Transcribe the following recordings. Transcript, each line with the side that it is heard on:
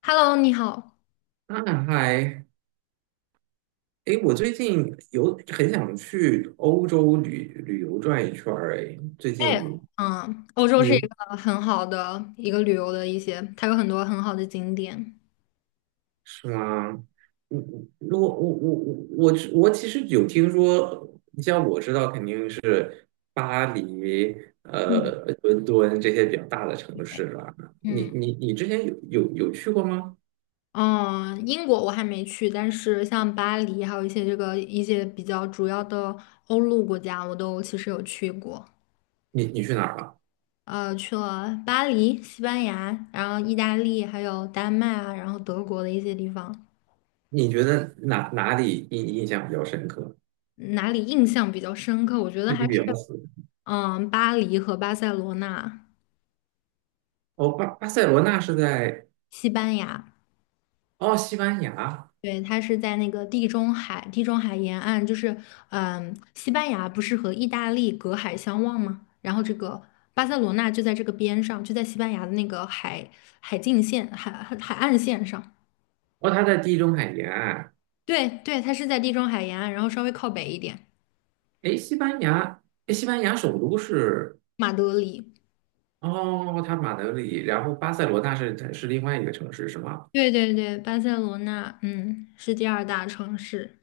left: Hello，你好。
right: 嗨，我最近有很想去欧洲旅游转一圈儿，最
left: 哎，
right: 近
left: 欧洲
right: 你
left: 是一
right: 有
left: 个很好的一个旅游的一些，它有很多很好的景点。
right: 是吗？嗯，我我我我我我其实有听说，你像我知道肯定是巴黎、
left: 嗯，
right: 伦敦这些比较大的城市了。你
left: 嗯
right: 你你之前有去过吗？
left: 嗯，英国我还没去，但是像巴黎，还有一些这个一些比较主要的欧陆国家，我都其实有去过。
right: 你去哪儿了？
left: 去了巴黎、西班牙，然后意大利，还有丹麦啊，然后德国的一些地方。
right: 你觉得哪里印象比较深刻？
left: 哪里印象比较深刻？我觉得
right: 对
left: 还
right: 你
left: 是
right: 比较死？
left: 巴黎和巴塞罗那、
right: 哦，巴塞罗那是在。
left: 西班牙。
right: 哦，西班牙，
left: 对，它是在那个地中海，地中海沿岸，就是，西班牙不是和意大利隔海相望吗？然后这个巴塞罗那就在这个边上，就在西班牙的那个海海境线、海海海岸线上。
right: 哦，它在地中海沿岸。
left: 对对，它是在地中海沿岸，然后稍微靠北一点。
right: 诶，西班牙，诶，西班牙首都是
left: 马德里。
right: 哦，它马德里，然后巴塞罗那是另外一个城市，是吗？
left: 对对对，巴塞罗那，是第二大城市。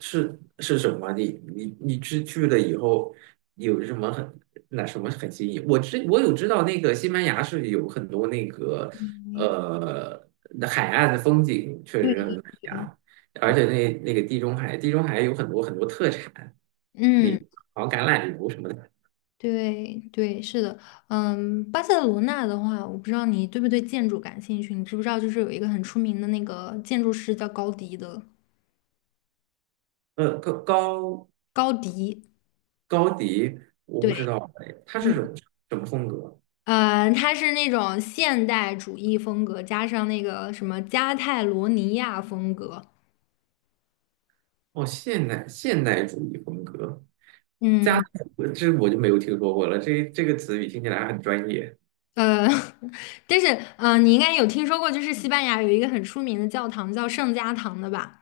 right: 是是什么？你去了以后有什么很那什么很新引？我有知道那个西班牙是有很多那个呃那海岸的风景，确实很美
left: 对。
right: 呀。而且那个地中海，地中海有很多很多特产，那
left: 嗯。
right: 好像橄榄油什么的。
left: 对对，是的，巴塞罗那的话，我不知道你对不对建筑感兴趣，你知不知道就是有一个很出名的那个建筑师叫高迪的。
right: 呃，高高
left: 高迪。
right: 高迪，我不知
left: 对。
right: 道哦哎，他
left: 嗯。
right: 是什么什么风格？
left: 他是那种现代主义风格加上那个什么加泰罗尼亚风格。
right: 哦，现代主义风格，加
left: 嗯，
right: 我这我就没有听说过了。这个词语听起来很专业。
left: 呃，但是你应该有听说过，就是西班牙有一个很出名的教堂叫圣家堂的吧？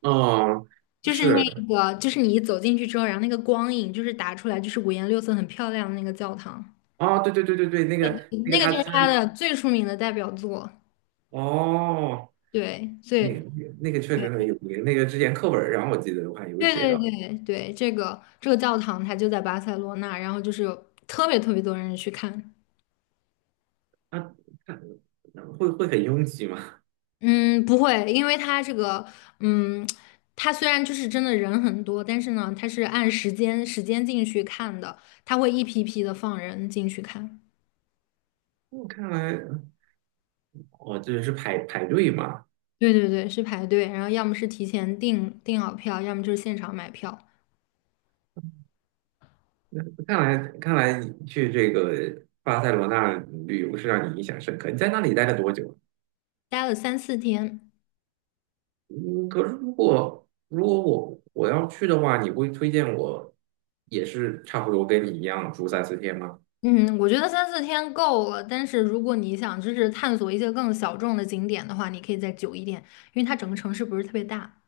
right: 哦，
left: 就是那
right: 是
left: 个，就是你一走进去之后，然后那个光影就是打出来，就是五颜六色、很漂亮的那个教堂。
right: 哦，对，那个那
left: 那
right: 个
left: 个
right: 他
left: 就是
right: 他
left: 他的最出名的代表作。
right: 哦，
left: 对，所
right: 那
left: 以
right: 个那个确实很有名。那个之前课本上我记得我还有
left: 对
right: 写
left: 对
right: 到，
left: 对对，这个教堂它就在巴塞罗那，然后就是有特别特别多人去看。
right: 他他会会很拥挤吗？
left: 嗯，不会，因为它这个，嗯，它虽然就是真的人很多，但是呢，它是按时间进去看的，它会一批批的放人进去看。
right: 我看来哦，这是排队嘛。
left: 对对对，是排队，然后要么是提前订好票，要么就是现场买票。
right: 那看来看来你去这个巴塞罗那旅游是让你印象深刻。你在那里待了多久？
left: 待了三四天。
right: 嗯，可是如果如果我要去的话，你会推荐我也是差不多跟你一样住三四天吗？
left: 嗯，我觉得三四天够了，但是如果你想就是探索一些更小众的景点的话，你可以再久一点，因为它整个城市不是特别大。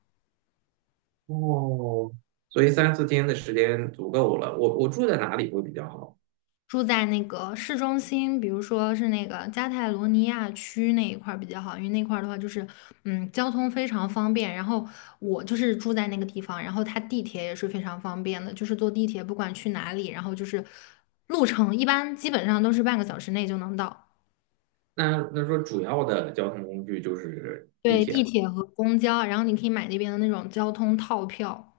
right: 哦，所以三四天的时间足够了。我住在哪里会比较好？
left: 住在那个市中心，比如说是那个加泰罗尼亚区那一块儿比较好，因为那块儿的话就是，交通非常方便。然后我就是住在那个地方，然后它地铁也是非常方便的，就是坐地铁不管去哪里，然后就是路程一般基本上都是半个小时内就能到。
right: 那那说主要的交通工具就是地
left: 对，地
right: 铁，
left: 铁和公交，然后你可以买那边的那种交通套票，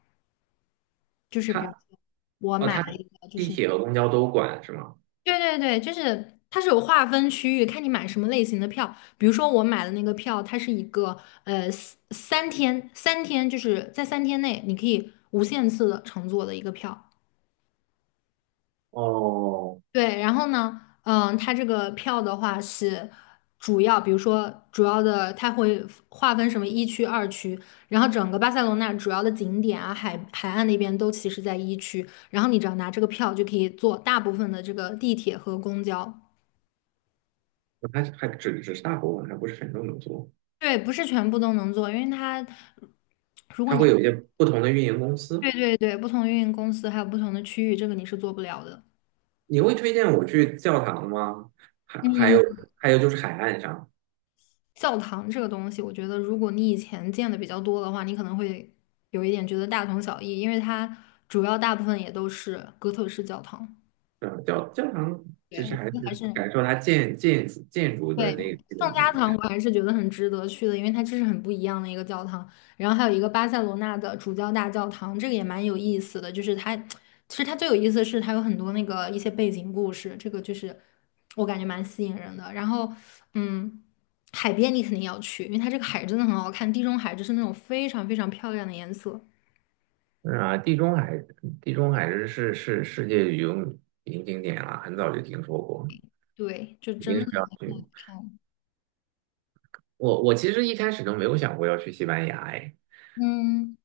left: 就是比如
right: 它
left: 说我
right: 哦
left: 买
right: 它
left: 了一个，就
right: 地
left: 是。
right: 铁和公交都管是吗？
left: 对对对，就是它是有划分区域，看你买什么类型的票。比如说我买的那个票，它是一个三天就是在三天内你可以无限次的乘坐的一个票。
right: 哦，
left: 对，然后呢，它这个票的话是主要，比如说主要的，它会划分什么一区、二区，然后整个巴塞罗那主要的景点啊、海岸那边都其实在一区，然后你只要拿这个票就可以坐大部分的这个地铁和公交。
right: 它还只是大部分，还不是很多能做。
left: 对，不是全部都能做，因为它如果
right: 它
left: 你
right: 会有一些不同的运营公
left: 对
right: 司。
left: 对对，不同的运营公司还有不同的区域，这个你是做不了的。
right: 你会推荐我去教堂吗？还有
left: 嗯，
right: 还有就是海岸上，
left: 教堂这个东西，我觉得如果你以前见的比较多的话，你可能会有一点觉得大同小异，因为它主要大部分也都是哥特式教堂。
right: 嗯，教教堂其
left: 对，
right: 实
left: 我觉
right: 还
left: 得还
right: 是
left: 是。
right: 感受它建筑的
left: 对，
right: 那个
left: 圣
right: 美
left: 家堂
right: 感。
left: 我还是觉得很值得去的，因为它这是很不一样的一个教堂。然后还有一个巴塞罗那的主教大教堂，这个也蛮有意思的。就是它，其实它最有意思的是它有很多那个一些背景故事，这个就是我感觉蛮吸引人的。然后，嗯，海边你肯定要去，因为它这个海真的很好看，地中海就是那种非常非常漂亮的颜色。
right: 嗯啊，地中海地中海是是世界旅游名景点了，很早就听说过，
left: 对，就
right: 一定
left: 真的
right: 是要去。
left: 看。
right: 我其实一开始都没有想过要去西班牙，哎。
left: 嗯。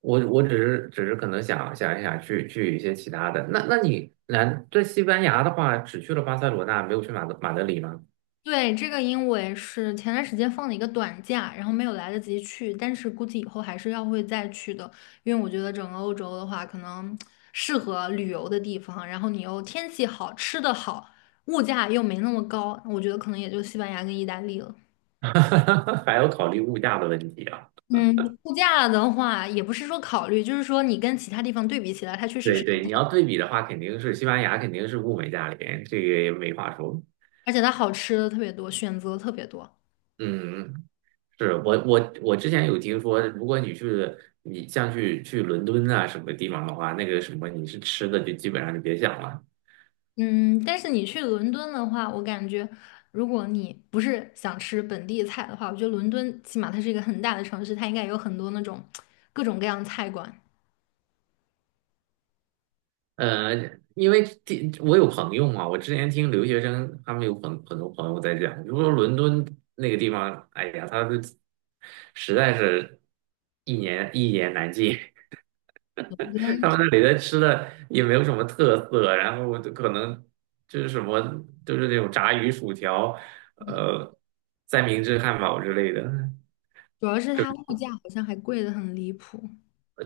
right: 我只是可能想去一些其他的。那你来在西班牙的话，只去了巴塞罗那，没有去马德里吗？
left: 对，这个因为是前段时间放了一个短假，然后没有来得及去，但是估计以后还是要会再去的，因为我觉得整个欧洲的话，可能适合旅游的地方，然后你又天气好，吃的好，物价又没那么高，我觉得可能也就西班牙跟意大利了。
right: 还要考虑物价的问题啊。
left: 嗯，物价的话也不是说考虑，就是说你跟其他地方对比起来，它确实
right: 对
left: 是，
right: 对，你要对比的话，肯定是西班牙肯定是物美价廉，这个也没话说。
left: 而且它好吃的特别多，选择特别多。
right: 嗯，是我之前有听说，如果你去你像去伦敦啊什么地方的话，那个什么你是吃的就基本上就别想了。
left: 嗯，但是你去伦敦的话，我感觉如果你不是想吃本地菜的话，我觉得伦敦起码它是一个很大的城市，它应该有很多那种各种各样的菜馆。
right: 呃，因为第我有朋友嘛，我之前听留学生他们有很多朋友在讲，就说伦敦那个地方，哎呀，他的实在是一言难尽，他们那里的吃的也没有什么特色，然后就可能就是什么就是那种炸鱼薯条，呃，三明治汉堡之类的。
left: 主要是它物
right: 可
left: 价好像还贵得很离谱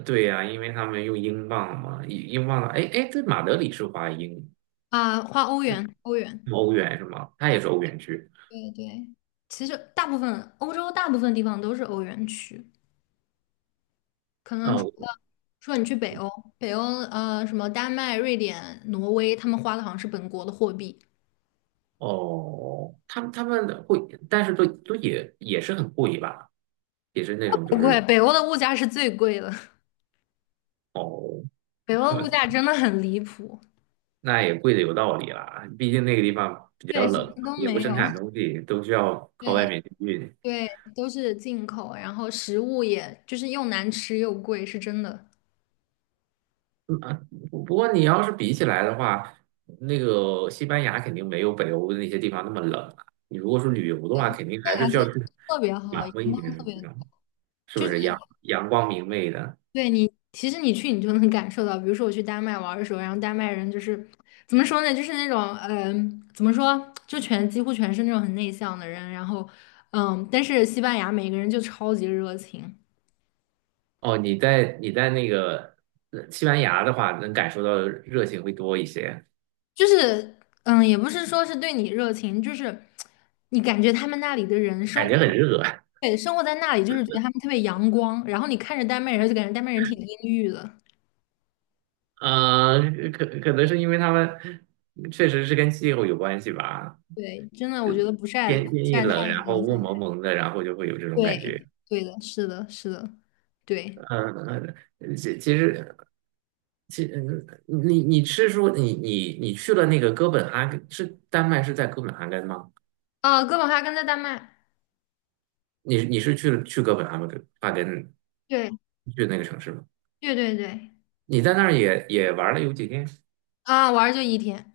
right: 对呀、因为他们用英镑嘛，英镑，哎，对，马德里是花英
left: 啊，花欧元，欧元。
right: 欧元是吗？它也是欧元区。
left: 对对，其实大部分欧洲大部分地方都是欧元区，可能除了你去北欧，北欧什么丹麦、瑞典、挪威，他们花的好像是本国的货币。
right: 哦，他们会，但是都也是很贵吧，也是那种就
left: 不贵，
right: 是
left: 北欧的物价是最贵的。
right: 哦，
left: 北欧 物价真的很离谱。
right: 那也贵的有道理啦，毕竟那个地方比较
left: 对，什
right: 冷，
left: 么都
right: 也不
left: 没有
right: 生产东 西，都需要靠外
left: 对
right: 面去运。
left: 对，都是进口，然后食物也就是又难吃又贵，是真的。
right: 嗯啊，不过你要是比起来的话，那个西班牙肯定没有北欧的那些地方那么冷啊。你如果是旅游的
left: 对，
right: 话，肯定
left: 这
right: 还是
left: 两
right: 需要
left: 天
right: 去
left: 特别好，
right: 暖
left: 阳
right: 和一点
left: 光
right: 的
left: 特别，
right: 地方，是不
left: 就是
right: 是阳光明媚的？
left: 对你，其实你去你就能感受到，比如说我去丹麦玩的时候，然后丹麦人就是怎么说呢，就是那种怎么说，就全几乎全是那种很内向的人，然后但是西班牙每个人就超级热情。
right: 哦，你在那个西班牙的话，能感受到的热情会多一些，
left: 就是，也不是说是对你热情，就是你感觉他们那里的人生
right: 感觉很
left: 活，
right: 热。
left: 对，生活在那里，就是觉得他们特别阳光，然后你看着丹麦人，就感觉丹麦人挺阴郁的。
right: 呃，可能是因为他们确实是跟气候有关系吧，
left: 对，真的，我觉得不晒不
right: 天一
left: 晒太
right: 冷，
left: 阳，
right: 然后雾蒙蒙的，然后就会有这种感觉。
left: 对，对的，是的，是的，对。
right: 嗯，呃其其实其嗯你是说你去了那个哥本哈根，是丹麦是在哥本哈根吗？
left: 啊，哥本哈根在丹麦。
right: 你是去了去哥本哈根哈根
left: 对。
right: 去那个城市吗？
left: 对对对。
right: 你在那儿也玩了有几天？
left: 啊，玩儿就一天。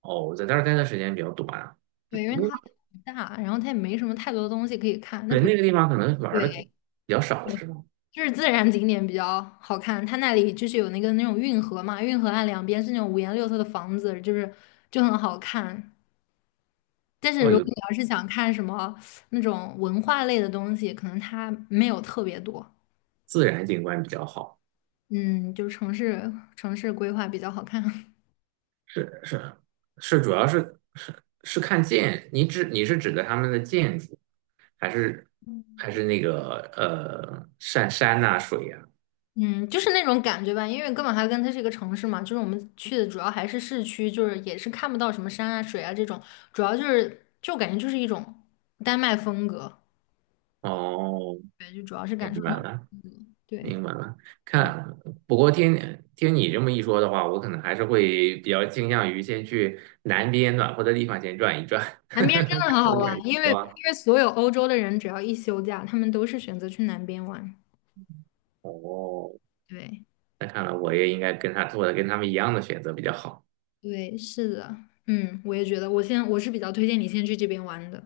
right: 哦，我在那儿待的时间比较短啊。
left: 对，因为
right: 不
left: 它很大，然后它也没什么太多的东西可以看，那
right: 对，
left: 比如，
right: 那个地方可能玩的
left: 对。
right: 比较少，是吧？
left: 就是自然景点比较好看，它那里就是有那个那种运河嘛，运河岸两边是那种五颜六色的房子，就是就很好看。但是
right: 哦，
left: 如果
right: 有
left: 你要是想看什么那种文化类的东西，可能它没有特别多。
right: 自然景观比较好，
left: 嗯，就是城市规划比较好看。
right: 是是，主要是看建，你是指的他们的建筑，还是还是那个山呐、水呀、
left: 嗯，就是那种感觉吧，因为哥本哈根它是一个城市嘛，就是我们去的主要还是市区，就是也是看不到什么山啊、水啊这种，主要就是就感觉就是一种丹麦风格。
right: 哦，
left: 对，就主要是感受
right: 明
left: 那
right: 白
left: 种
right: 了，
left: 风格。对。
right: 明白了。看，不过听你这么一说的话，我可能还是会比较倾向于先去南边暖和的地方先转一转，感
left: 南边真的很好
right: 受一下
left: 玩，
right: 阳
left: 因为
right: 光。
left: 所有欧洲的人只要一休假，他们都是选择去南边玩。
right: 哦，
left: 对
right: 那看来我也应该跟他做的跟他们一样的选择比较好。
left: 对，是的，我也觉得，我是比较推荐你先去这边玩的。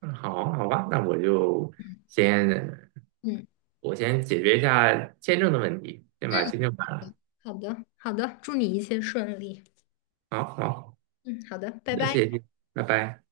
right: 嗯，好，好吧，那我就
left: 嗯
right: 先
left: 嗯
right: 我先解决一下签证的问题，先把
left: 嗯，
right: 签证办了。
left: 好的好的，祝你一切顺利。
right: 好好，
left: 嗯，好的，拜
right: 那
left: 拜。
right: 谢谢，拜拜。